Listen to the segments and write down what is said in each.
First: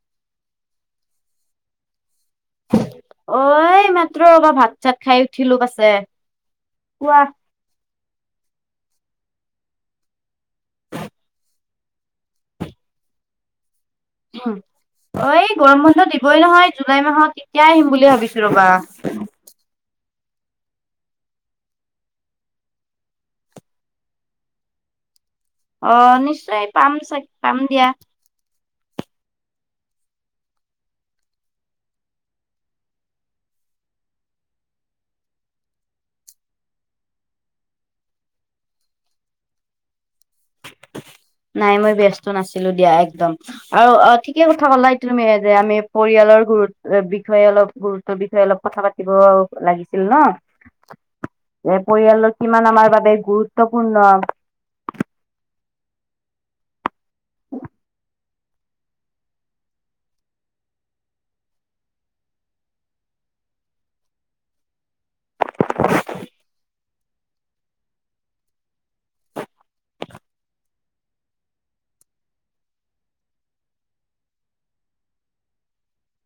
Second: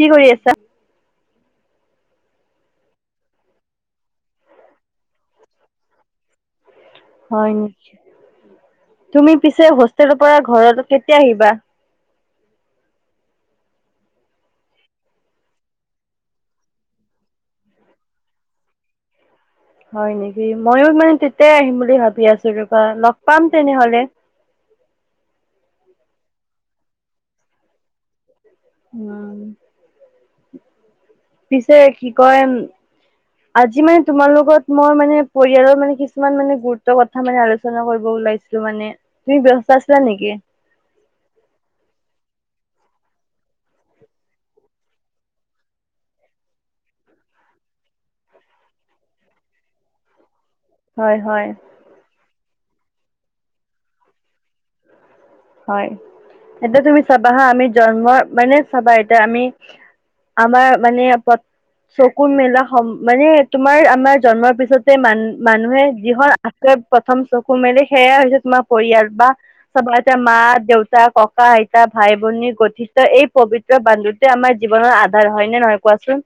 কি কৰি আছা? অ', এই মাত্ৰ ভাত চাত খাই উঠিলোঁ পাচে। হয় নি? তুমি পিছে হোষ্টেলৰ পৰা ঘৰত কেতিয়া আহিবা? [inaudible] উম'। অ, এই গৰম বন্ধ দিবই নহয় জুলাই মাহত তেতিয়াই আহিম বুলি ভাবিছোঁ ৰবা। হয় নেকি ময়ো মানে তেতিয়াই আহিম বুলি ভাবি আছো ৰবা, লগ পাম তেনেহলে? [unintelligible] অ', নিশ্চয় পাম চাগে পাম দিয়া। উম'। পিছে কি কয় ওম,? আজি মানে তোমাৰ লগত মই মানে পৰিয়ালৰ মানে কিছুমান মানে গুৰুত্বৰ কথা মানে আলোচনা কৰিব ওলাইছিলো মানে তুমি ব্যস্ত আছিলা নেকি? নাই মই ব্যস্ত নাছিলো। দিয়া একদম আৰু অ', ঠিকে কথা কলা তুমি যে আমি পৰিয়ালৰ গুৰু বিষয়ে অলপ গুৰুত্বৰ বিষয়ে অলপ কথা পাতিব লাগিছিল ন? হয় হয় যে পৰিয়ালৰ কিমান আমাৰ বাবে গুৰুত্বপূৰ্ণ? হয়। এতিয়া তুমি চাবা হা আমি জন্ম মানে চাবা এতিয়া আমি আমাৰ মানে চকুৰ মেলা মানে তোমাৰ আমাৰ জন্মৰ পিছতে মান মানুহে যিখন আ প্ৰথম চকু মেলি সেয়াই হৈছে তোমাৰ পৰিয়াল বা চব মা দেউতা ককা আইতা ভাই ভনী গঠীষ্ঠ এই পবিত্ৰ বান্ধোটোৱে আমাৰ জীৱনৰ ধাৰ হয়নে নহয় কোৱাচোন?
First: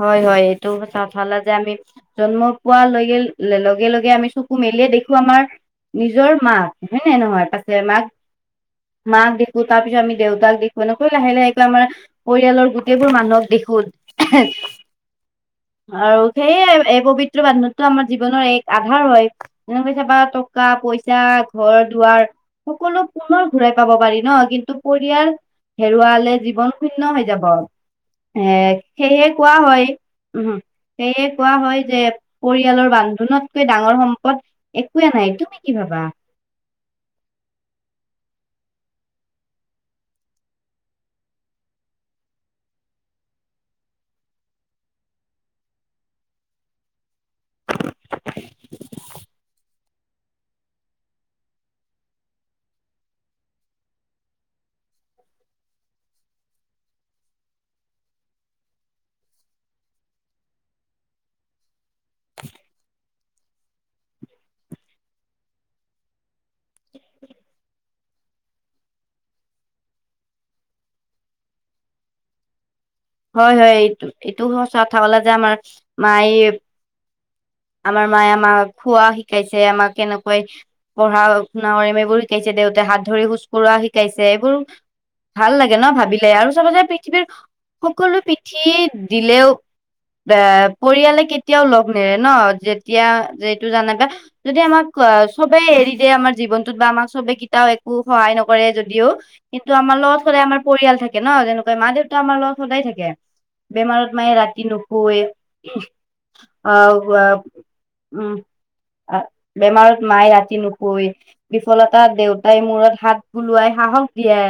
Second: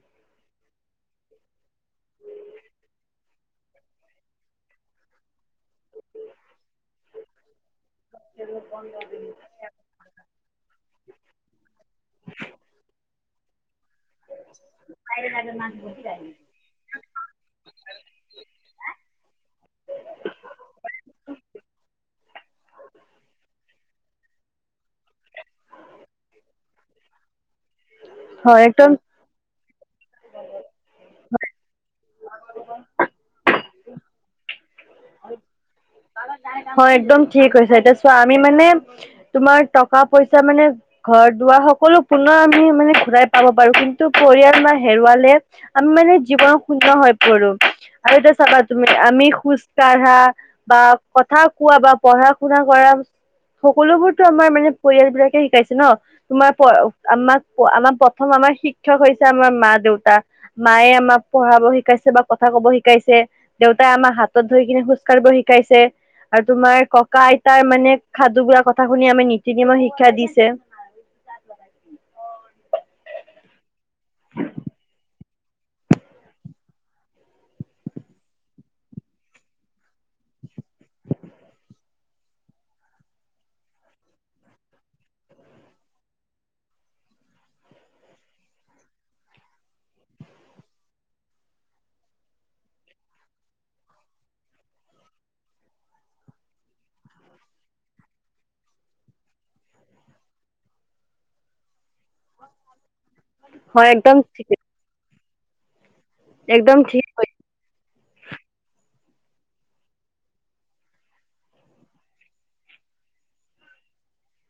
হয়'-হয়', এইটো কথা যে আমি জন্ম পোৱা লগে-লগে-লগে আমি চকু মেলিয়ে দেখো আমাৰ নিজৰ মাক হয় নে নহয় পাছে মাক-মাক দেখো তাৰ পিছত আমি দেউতাক দেখো মানকৈ লাহে-লাহে আমাৰ পৰিয়ালৰ গোটেইবোৰ মানুহক দেখোন। [unintelligible] আৰু সেয়ে এই পবিত্ৰ বান্ধোটো আমাৰ জীৱনৰ এক আধাৰ হয় যেনেক কৈ চাবা টকা পইচা ঘৰ দুৱাৰ সকলো পুনৰ ঘূৰাই পাব পাৰি ন কিন্তু পৰিয়াল হেৰুৱালে জীৱন শূণ্য হৈ যাব। এ হয় একদম সেইয়ে কোৱা হয় উম'। সেয়ে কোৱা হয় যে পৰিয়ালৰ বান্ধোনতকৈ ডাঙৰ সম্পদ একোৱে নাই তুমি কি ভাবা? হয় একদম ঠিক হৈছে এতিয়া চোৱা আমি মানে তোমাৰ টকা পইচা মানে দুৱাৰ সকলো পুনৰ আমি মানে ঘূৰাই পাব পাৰো কিন্তু পৰিয়াল আমাৰ হেৰুৱালে আমি মানে জীৱন শূণ্য হৈ পৰো আৰু এতিয়া চাবা তুমি আমি খোজ কাঢ়া বা কথা কোৱা বা পঢ়া শুনা কৰা সকলোবোৰতো আমাৰ মানে পৰিয়াল বিলাকে শিকাইছে ন? তোমাৰ আমাক আমাক প্ৰথম আমাৰ শিক্ষক হৈছে আমাৰ মা দেউতা মায়ে আমাক পঢ়াব শিকাইছে বা কথা কব শিকাইছে, দেউতাই আমাৰ হাতত ধৰি কিনে খোজকাঢ়িব শিকাইছে। আৰু তোমাৰ ককা আইতাৰ মানে সাধুবোৰৰ কথা শুনি আমাৰ নীতি নিয়মৰ শিক্ষা দিছে। [unintelligible] হয়'-হয়', এইটো-এইটো সঁচা কথা কলা যে আমাৰ মায় আমাৰ মায়ে আমাক খোৱা শিকাইছে আমাক কেনেকৈ পঢ়া শুনা কৰিম এইবোৰ শিকাইছে। দেউতা হাত ধৰি খোজ কঢ়া শিকাইছে এইবোৰ ভাল লাগে ন ভাবিলে আৰু চবতে পৃথিৱীৰ সকলো পিঠি দিলেও। এ পৰিয়ালে কেতিয়াও লগ নেৰে ন? যেতিয়া যটো জানাবা যদি আমাক অ, চবেই এৰি দিয়ে আমাৰ জীৱনটোত বা আমাক চবে কিতাপ অঁ একো সহায় নকৰে যদিও কিন্তু আমাৰ লগত সদায় আমাৰ পৰিয়াল থাকে ন যেনেকৈ মা দেউতা আমাৰ লগত সদায় থাকে হয় বেমাৰত একদম মানে ঠিক ৰাতি নুশুয়ে অ একদম ঠিক ৱা উম বেমাৰত মায়ে ৰাতি নুশুয়ে বিফলতা দেউতাই মূৰত হাত বুলোৱাই সাহস দিয়ে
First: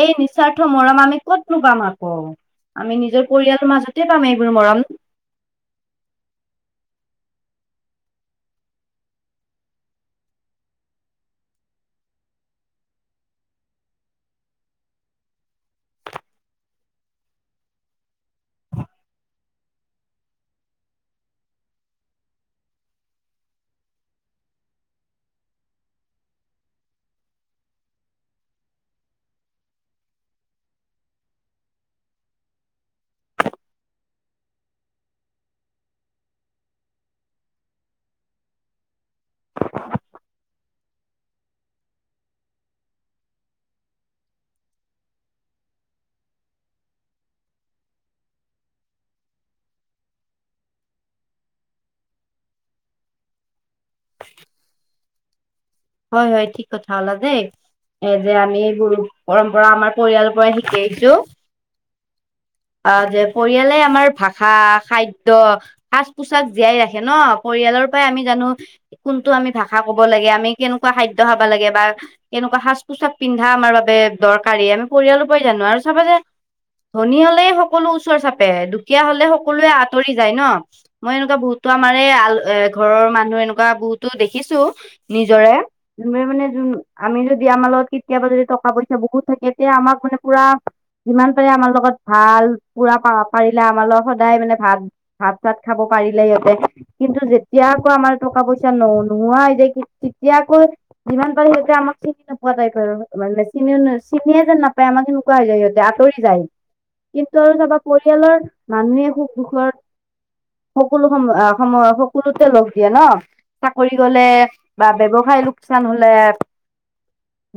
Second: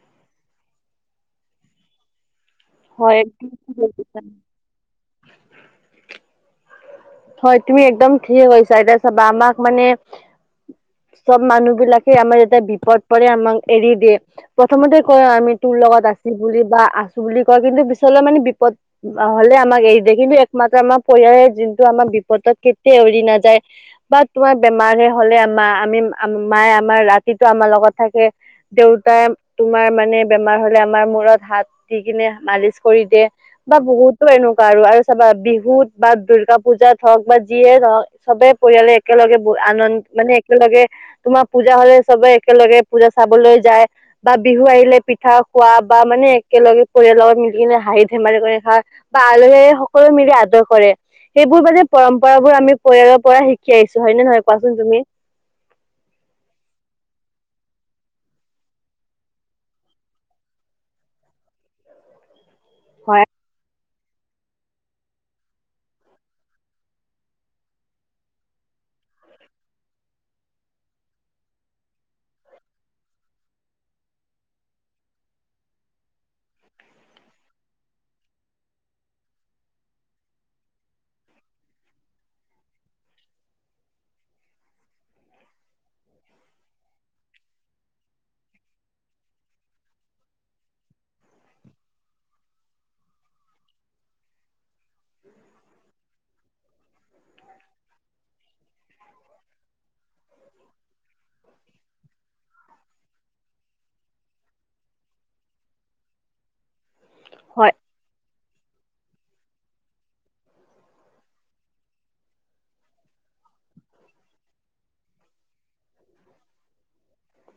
এই নিস্বাৰ্থ মৰম আমি ক'ত নো পাম আকৌ আমি হয় নিজৰ পৰিয়ালৰ মাজতে পাম একদম এইবোৰ মৰম হয় তুমি একদম ঠিকে কৈছা এতিয়া চাবা আমাক মানে চব মানুহ বিলাকে আমাৰ এটা বিপদ পৰে আমাক এৰি দিয়ে প্ৰথমতে কয় আমি তোৰ লগত আছি বুলি বা আছোঁ বুলি কিন্তু পিছলৈ মানে বিপদ হ'লে আমাক এৰি দিয়ে কিন্তু একমাত্ৰ আমাৰ পৰিয়ালে যোনটো আমাৰ বিপদ কেতিয়া উৰি নাযায় বা তোমাৰ বেমাৰহে হ'লে মা আমি মায়ে আমাৰ ৰাতিটো আমাৰ লগত থাকে দেউতাই তোমাৰ মানে বেমাৰ হ'লে আমাৰ মূৰত হাত দি কিনে মালিচ কৰি দিয়ে বা বহুতো এনেকুৱা আৰু আৰু চাবা বিহুত বা দুৰ্গা পূজাত হওঁক বা যিয়ে ধৰক চবে পৰিয়ালে একেলগে আনন্দ মানে একেলগে তোমাৰ পূজা হ'লে চবে একেলগে পূজা চাবলৈ যায় বা বিহু আহিলে পিঠা খোৱা বা মানে একেলগে পৰিয়ালৰ মিলি কিনে হাঁহি ধেমালি কৰি খাই বা আলহী সকলোৱে মিলি আদৰ কৰে সেইবোৰ মানে পৰম্পৰাবোৰ আমি পৰিয়ালৰ পৰা শিকি আহিছোঁ। হয় নে নহয় কোৱাচোন তুমি? হয় হয় ঠিক কথা কলা দেই এ যে আমি গুৰু পৰম্পৰা আমাৰ পৰিয়ালৰ পৰাই শিকি আহিছোঁ অ যে হয় পৰিয়ালে আমাৰ ভাষা খাদ্য সাজ পোছাক জীয়াই ৰাখে ন পৰিয়ালৰ পৰাই আমি জানো কোন টো আমি ভাষা ক'ব লাগে আমি কেনেকুৱা খাদ্য খাব লাগে বা কেনেকুৱা সাজ পোছাক পিন্ধা আমাৰ বাবে দৰকাৰী আমি পৰিয়ালৰ পৰাই জানো আৰু চাবা যে ধনী হ'ল হ'লে সকলো ওচৰ চাপে দুখীয়া হ'লে সকলোৱে আঁতৰি যায় ন মই এনেকুৱা বহুতো আমাৰ এই আ এ ঘৰৰ মানুহ এনেকুৱা বহুতো দেখিছোঁ নিজৰে যোনবোৰে মানে যোন আমি যদি যদি আমাৰ লগত কেতিয়াবা যদি টকা পইচা বহুত থাকে তেতিয়া আমাক মানে পুৰা যিমান পাৰে আমাৰ লগত ভাল পুৰা প পাৰিলে আমাৰ লগ সদায় মানে ভাত ভাত চাত খাব পাৰিলে সিহঁতে কিন্তু যেতিয়া আকৌ আমাৰ টকা পইচা ন নোহোৱা হৈ যায় তেতিয়া আকৌ যিমান পাৰে সেইটোয়ে আমাক চিনি নোপোৱা টাইপ আৰু মানে চিনিও চিনিয়ে যেন নেপায় আমাক এনেকুৱা হৈ যায় সিহঁতে আঁতৰি যায় কিন্তু আৰু হয় চাবা পৰিয়ালৰ মানুহে সুখ - দুখৰ সকলো সময় সময় সকলোতে লগ দিয়ে ন চাকৰি গ'লে বা ব্যৱসায় লোকচান হ'লে, [inaudible]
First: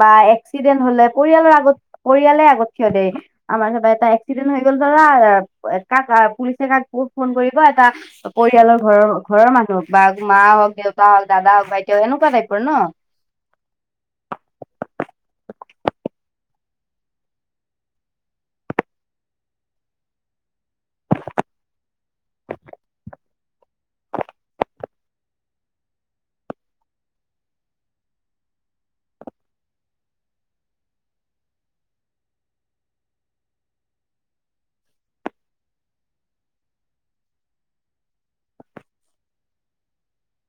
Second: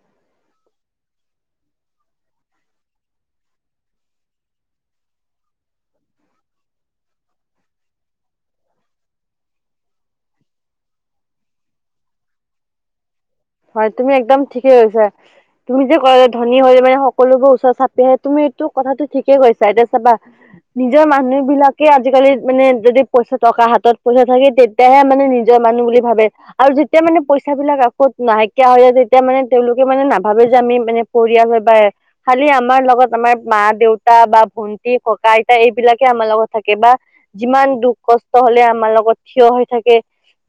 বা এক্সিডেণ্ট হ'লে পৰিয়ালৰ আগত পৰিয়ালে আগত থিয় দেই আমাৰ সবে এটাই এক্সিডেণ্ট হৈ গ'ল দাদা কাক পুলিচে কাক বহুত ফোন কৰিব এটা পৰিয়ালৰ ঘৰৰ ঘৰৰ মানুহক বা মা হওঁক দেউতা হওঁক দাদা হওঁক ভাইটি হওঁক এনেকুৱা টাইপৰ ন। হয় তুমি একদম ঠিকে কৈছা তুমি যে ক'লা ধনী হ'লে মানে সকলোবোৰ ওচৰ চাপি আহে। তুমি কথাটো ঠিকে কৈছা এতিয়া চাবা নিজৰ মানুহ বিলাকে আজিকালি মানে যদি পইচা টকা হাতত পইচা থাকে তেতিয়াহে মানে নিজৰ মানুহ বুলি ভাবে আৰু যেতিয়া মানে পইচা বিলাক আকৌ নাইকিয়া হৈ যায় তেতিয়া মানে তেওঁলোকে মানে নাভাবে যে আমি মানে পৰিয়াল হয় বা খালি আমাৰ লগত আমাৰ মা দেউতা বা ভন্টি ককা আইতা এইবিলাকে আমাৰ লগত থাকে বা যিমান দুখ কষ্ট হ'লেও আমাৰ লগত থিয় হৈ থাকে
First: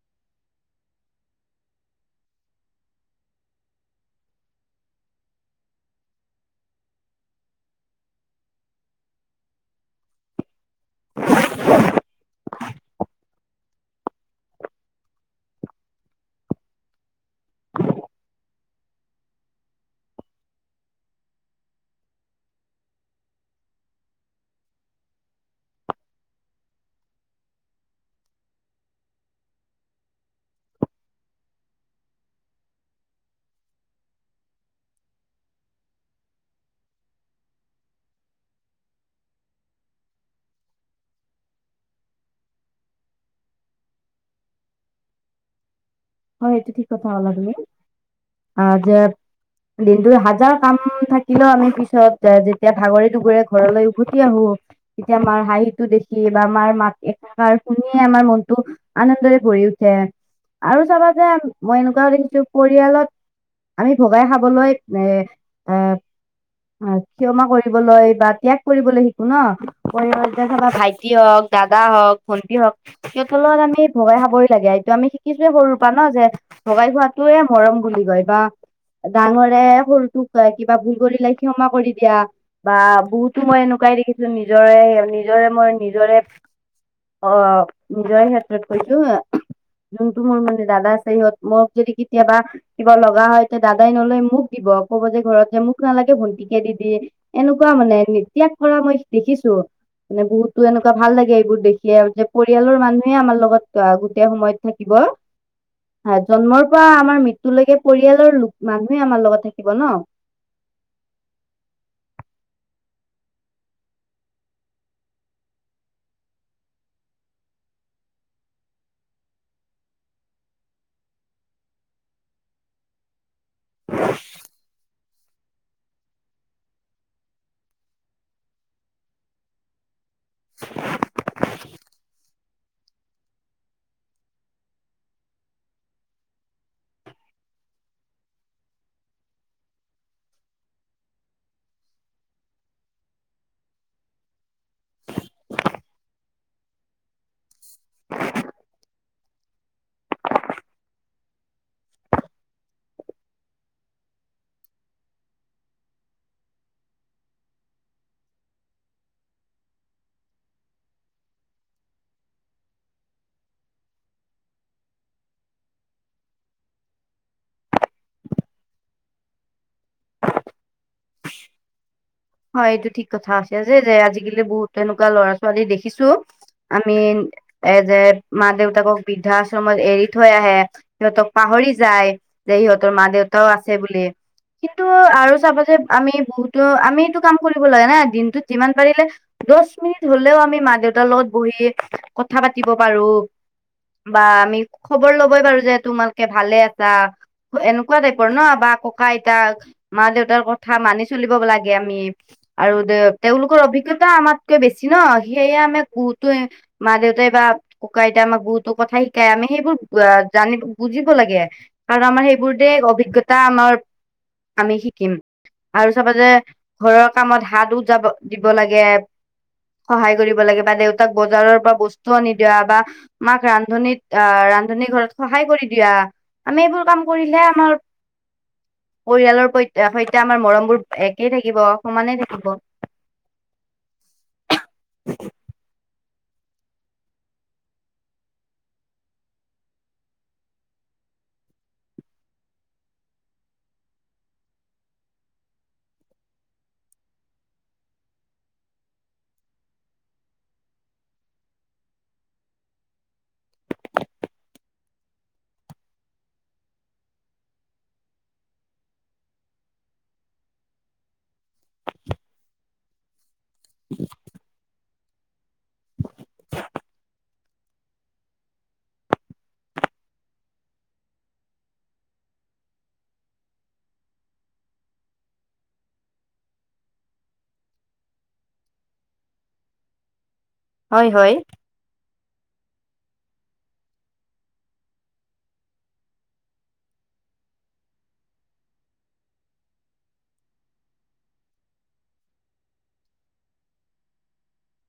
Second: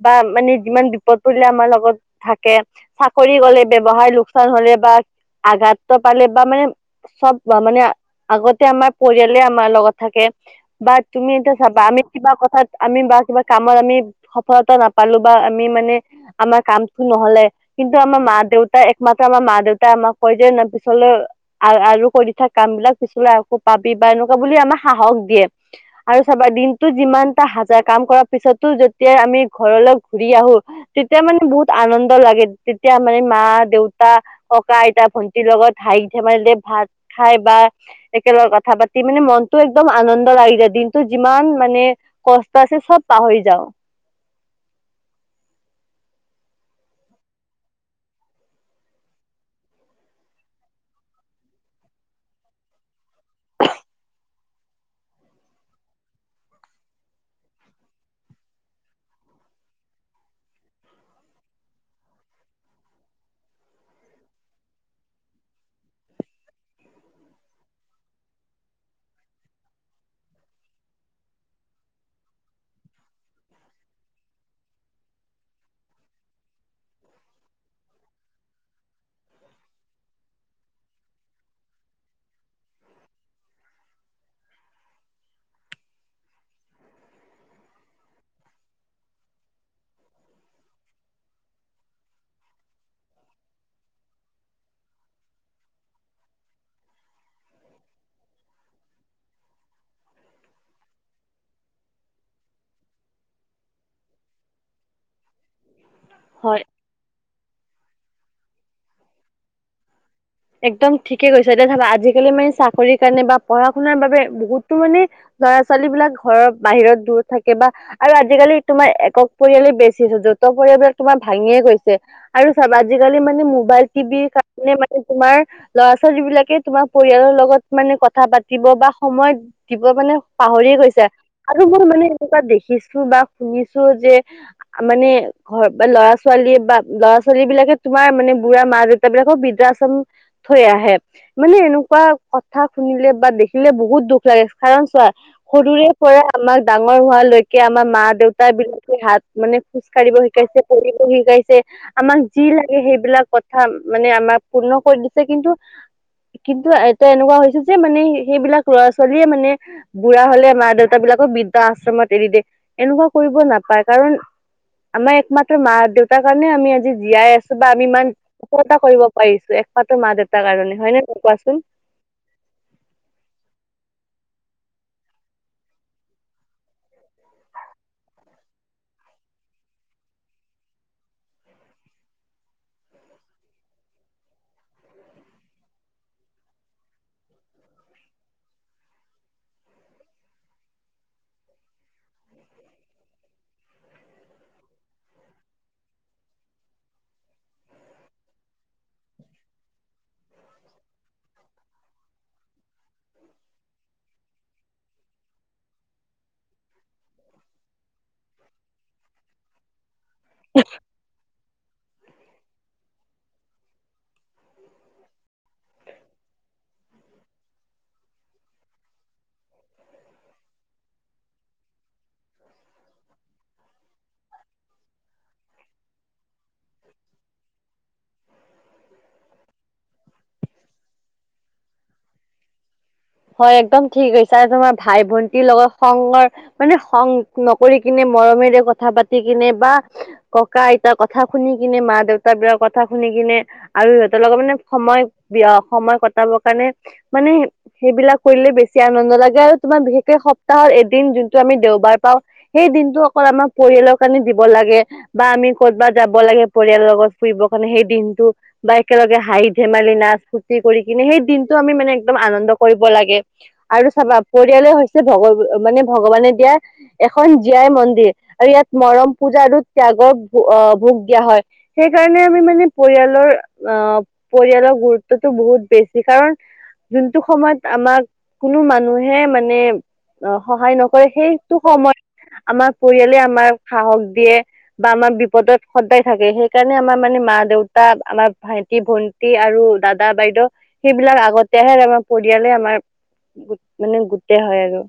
বা মানে যিমান বিপদ পৰিলে আমাৰ লগত থা কে চাকৰি গ'লে ব্যৱসায় লোকচান হ'লে বা আঘাত ত পালে বা মানে চব মানে আগতে আমাৰ পৰিয়ালে আমাৰ লগত থাকে। বা তুমি এতিয়া চাবা আমি কিবা কথাত আমি বা কিবা কামত আমি সফলতা নাপালো বা আমি মানে আমাৰ কাম নহ'লে কিন্তু আমাৰ মা দেউতাই একমাত্ৰ আমাৰ মা দেউতাই আমাক কয় যে পিছলৈ আ আ আৰু কৰি থাক কাম বিলাক পিছলৈ আকৌ পাবি বা এনেকুৱা বুলি আমাক সাহস দিয়ে আৰু চাবা দিনটোত যিমানটা হাজাৰ কাম কৰাৰ পিছতো যেতিয়া আমি ঘৰলৈ ঘুৰি আহো তেতিয়া মানে বহুত আনন্দ লাগে তেতিয়া মানে মা দেউতা ককা আইতা ভন্টিৰ লগত হাইক ধেমালিতে ভাত খাই বা, একেলগে কথা পাতি মানে মনতো একদম আনন্দ লাগি যায় দিনটো যিমান মানে। মানে কষ্ট আছে চব পাহৰি যাও। হয় এইটো ঠিক কথা কলা তুমি। দিনটো হাজাৰ কাম থাকিলেও আমি পিছত যেতিয়া ভাগৰি দুগৰি ঘৰলৈ উভতি আহো। তেতিয়া মাৰ হাঁহিটো দেখি বা মাৰ মাত এষাৰ শুনিয়ে আমাৰ মনটো আনন্দৰে ভৰি উঠে। আৰু চাবা যে মই এনেকুৱাও দেখিছো পৰিয়ালত। আমি ভগাই খাবলৈ এ এ। অ, ক্ষমা কৰিবলৈ বা ত্যাগ কৰিবলৈ শিকো ন পৰিয়াল এতিয়া ধৰা ভাইটি হওক। দাদা হওক ভণ্টি হক সিহতৰ লগত আমি ভগাই খাবই লাগে এইটো আমি শিকিছোে সৰু যে ভগাই খোৱাটোয়ে মৰম বুলি কয় বা ডাঙৰে সৰুটোক কিবা ভুল কৰিলে ক্ষমা কৰি দিয়া, বা বহুতো মই এনেকুৱা। চাই দেখিছো নিজৰে নিজৰে মই নিজৰে। অ' নিজৰ ক্ষেত্ৰত কৈছো যোনটো মোৰ মানে। দাদা আছে সহত মোক যদি কেতিয়াবা কিবা লগা হয় তেতিয়া দাদাই নলয় মোক দিব ক'ব যেৰত। মোক নালাগে, ভণ্টিকে দি দি এনেকুৱা মানে ত্যাগ কৰা মই দেখিছো। মানে বহুতো এনেকুৱা ভাল লাগে এইবোৰ দেখিয়ে আৰু যে পৰিয়ালৰ মানুহে আমাৰ লগত আহ গোটেই সময়ত থাকিব। ক। হয়, জন্মৰ পৰা আমাৰ মৃত্যয়ুলৈকে পৰিয়ালৰ লোক মানুহে আমাৰ লগত থাকিব ন। একদম ঠিকে গৈছা! এতিয়া ধাবা আজিকালি মানে চাকৰি কাৰণে বা পঢ়া শুনাৰ বাবে বহুতো মানে। ল'ৰা ছোৱালী বিলাক ঘৰৰ বাহিৰত দূৰ থাকে বা আৰু আজিকালি তোমাৰ একক পৰিয়ালেই বেছি।। পৰিাক তোমাৰ ভাঙিয়ে গৈছে আৰু চাব আজিকালি মানে মোবাইল টিভিৰ কাৰণে ম। তোমাৰ ল'ৰা ছোৱালী বিলাকে তোমাৰ পৰিয়ালৰ লগত মানে কথা পাতিব বা সময় দিব মানে। পাহৰি গৈছে। আৰু মই মানে এনেকুৱা দেখিছো বা শুনিছো যে মানে ঘৰ বা ল'ৰা ছোৱালী। বা ল'ৰা ছোৱালী বিাক তোমাৰ মানে বুঢ়া মা দেউতা বিলাকক বিদা। থৈ আহে মানে এনেকুৱা কথা শুনিলে বা দেখিলে বহুত দুখ লাগে কাৰণ। সৰুৰে পৰা আমাক ডাঙৰ হোৱালৈকে আমাৰ মা দেউতাৰ বিলাকে হাত। মানে খোজ কঢ়িব শিকাইছে পঢ় শিকাইছে আমাক যি লাগে সেইবিলাক কথা মানে আমাক। পূৰ্ণ কৰি দিছে কিন্তু। কিন্তু এয়া এনেকুৱা হৈছে যে মানে সেইবিলাক ল'ৰা ছোৱালীয়ে মানে বুঢ়া হলে মা দেউতা বিলাক। বৃদ্ধা আশ্ৰমত এৰি দিয়ে এনেকুৱা কৰিব নাপায় কাৰণ। আমাৰ একমাত্ৰ মা দেউতাৰ কাৰণে আমি আজি জীয়াই আছো বা আমি ইমান সফলতা কৰিব। পিছো একমাত্ৰ মা দেউতাৰ কাৰণে হয় নে ন কোৱাচোন। হয়, এইটো ঠিক কথা আছে যে যে আজিকালি বহুত তেনেকুৱা লৰা ছোৱালী দেখিছো। আমি এ যে মা দেউতাকক বৃদ্ধাশ্ৰমত এৰি থৈ আহে সিহঁতক পাহৰি। যায় যে সিহঁতৰ মা দেউতাও আছে বুলি। কিন্তু আৰু চাবা যে আমি বহুতো আমি। ক কৰিব লাগা নাই দিনটোত যিমান পাৰিলে দহ মিনিট হলেও আমি মা দেউতাৰ লগত বহি। কথা পাতিব পাৰো। বা, আমি খবৰ ল'বই পাৰো যে তোমালোকে ভালে আছা। এনেকুৱা টাইপৰ ন বা ককা আইতাক মা দেউতাৰ কথা মানি চলিব লাগে আমি। আৰু দে তেওঁলোকৰ অভিজ্ঞতা আমাতকৈ বেছি ন সেয়ে আমি। মা দেউতাই বা, কক আইতা আমাক বুতো কথা শিকাই আমি সেইবোৰ জানি বুজিব। ল কাৰণ আমাৰ সেইবোৰ অভিজ্ঞতা। টা আমাৰ আমি শিকিম আৰু চবতে। ঘৰৰ কামত হাত উ যাব দিব লাগে। সহায় কৰিব লাগে বা দেউতাক বজাৰৰ পৰা বস্তু। নিদিয়া বা মাক ৰান্ধনীত আহ ৰান্ধনী ঘৰত সহায় কৰি দিয়া। আমি এইবোৰ কাম কৰিলে আমাৰ পৰিয়ালৰ স। এয়া আমাৰ মৰম বোৰ একেই থাকিব সমানে থাকিব। হয় একদম ঠিক কৈছা আৰু তোমাৰ ভাই ভন্টিৰ লগত সংগৰ মানে সং নকৰি কিনে মৰমেৰে কথা পাতি কিনে বা ককা আইতাৰ কথা। শুনি কিনে মা দেউতাৰ বি কথা শুনি কিনে আৰু সিহতৰ লগত মানে সময় বি সময় কটাব। কাৰণে মানে। সেইবিলাক কৰিলে বেছি আনন্দ লাগে আৰু তোমাৰ বিশেষকে সপ্তাহত এদিন যোনটো আমি দেওবাৰ পাওঁ সেই। দিনটো অকল আমাৰ পৰিয়ালৰ কাৰণে দিব লাগে বা আমি কৰ'তবাত যাব লাগে পৰিয়ালৰ লগত ফুৰিবৰ কাৰণে। সেই দিনটো বা একেলগে হাঁহি ধেমালি নাচ ফূৰ্তি কৰি কিনে সেই দিনটো আমি মানে একদম আনন্দ। কৰিব লাগে আৰু চাবা পৰিয়ালে। ভগৱ মানে ভগৱানে দিয়া এখন জীয়াই মন্দিৰ আৰু ইয়াত মৰম পূজা আৰু ত্যাগ। ভ দিয়া হয় সেইকাৰণে আমি মানে পৰিয়ালৰ পৰিয়ৰ। গুৰুত্বটো বহুত বেছি কাৰণ যোনটো। সময়ত আমাক কোনো মানুহে মানে অ সহায় নকৰে হয় হয় সেইটো সময়ত। আমাৰ পৰিয়ালে আমাৰ সাহস দিয়ে বা আমাৰ বিপদত সদায় থাকে সেইকাৰণে আমাৰ মানে। মা দেউতা আমাৰ ভাইটি ভন্টি আৰু দাদা বাইদেউ সেইবিলাক আগতেহে আমাৰ। পৰিয়ালে আমাৰ মানে গোটেই হয় আৰু।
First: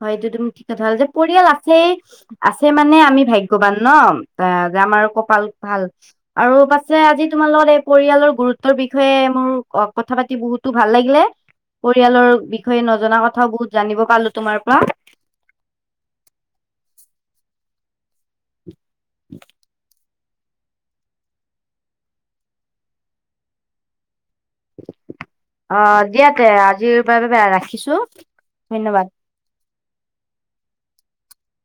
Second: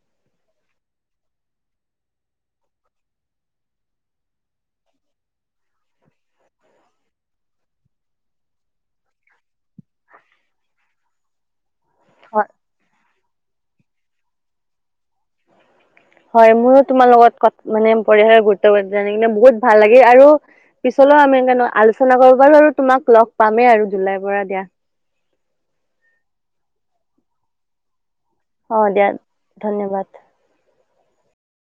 হয় এইটো তুমি ঠিক কথা হ'ল যে পৰিয়াল আছে আছে মানে আমি ভাগ্যয়ৱান ন অ আমাৰ কপাল ভাল আৰু পাছে আজি তোমাৰ লগত এই পৰিয়ালৰ গুৰুত্বৰ বিষয়ে মোৰ। অ কথা পাতি বহুতো ভাল লাগিলে। পৰিয়ালৰ হয় বিষয়ে নজনা কথাও বহুত জানিব পালো তোমাৰ পৰা। হয় মোৰো তোমাৰ লগত মানে পৰিয়ালে গুৰুপূৰ্ণ কিন্ত বহুত ভাল লাগে আৰু। পিছলৈও আমি আলোচনা কৰ পাৰো আৰু তোমাক লগ পামেই আৰু জুলাইৰ পৰা দিয়া। অ দিয়া তে আজিৰ পৰা ৰাখিছো। অ ধন্যবাদ দিয়া ধন্যবাদ।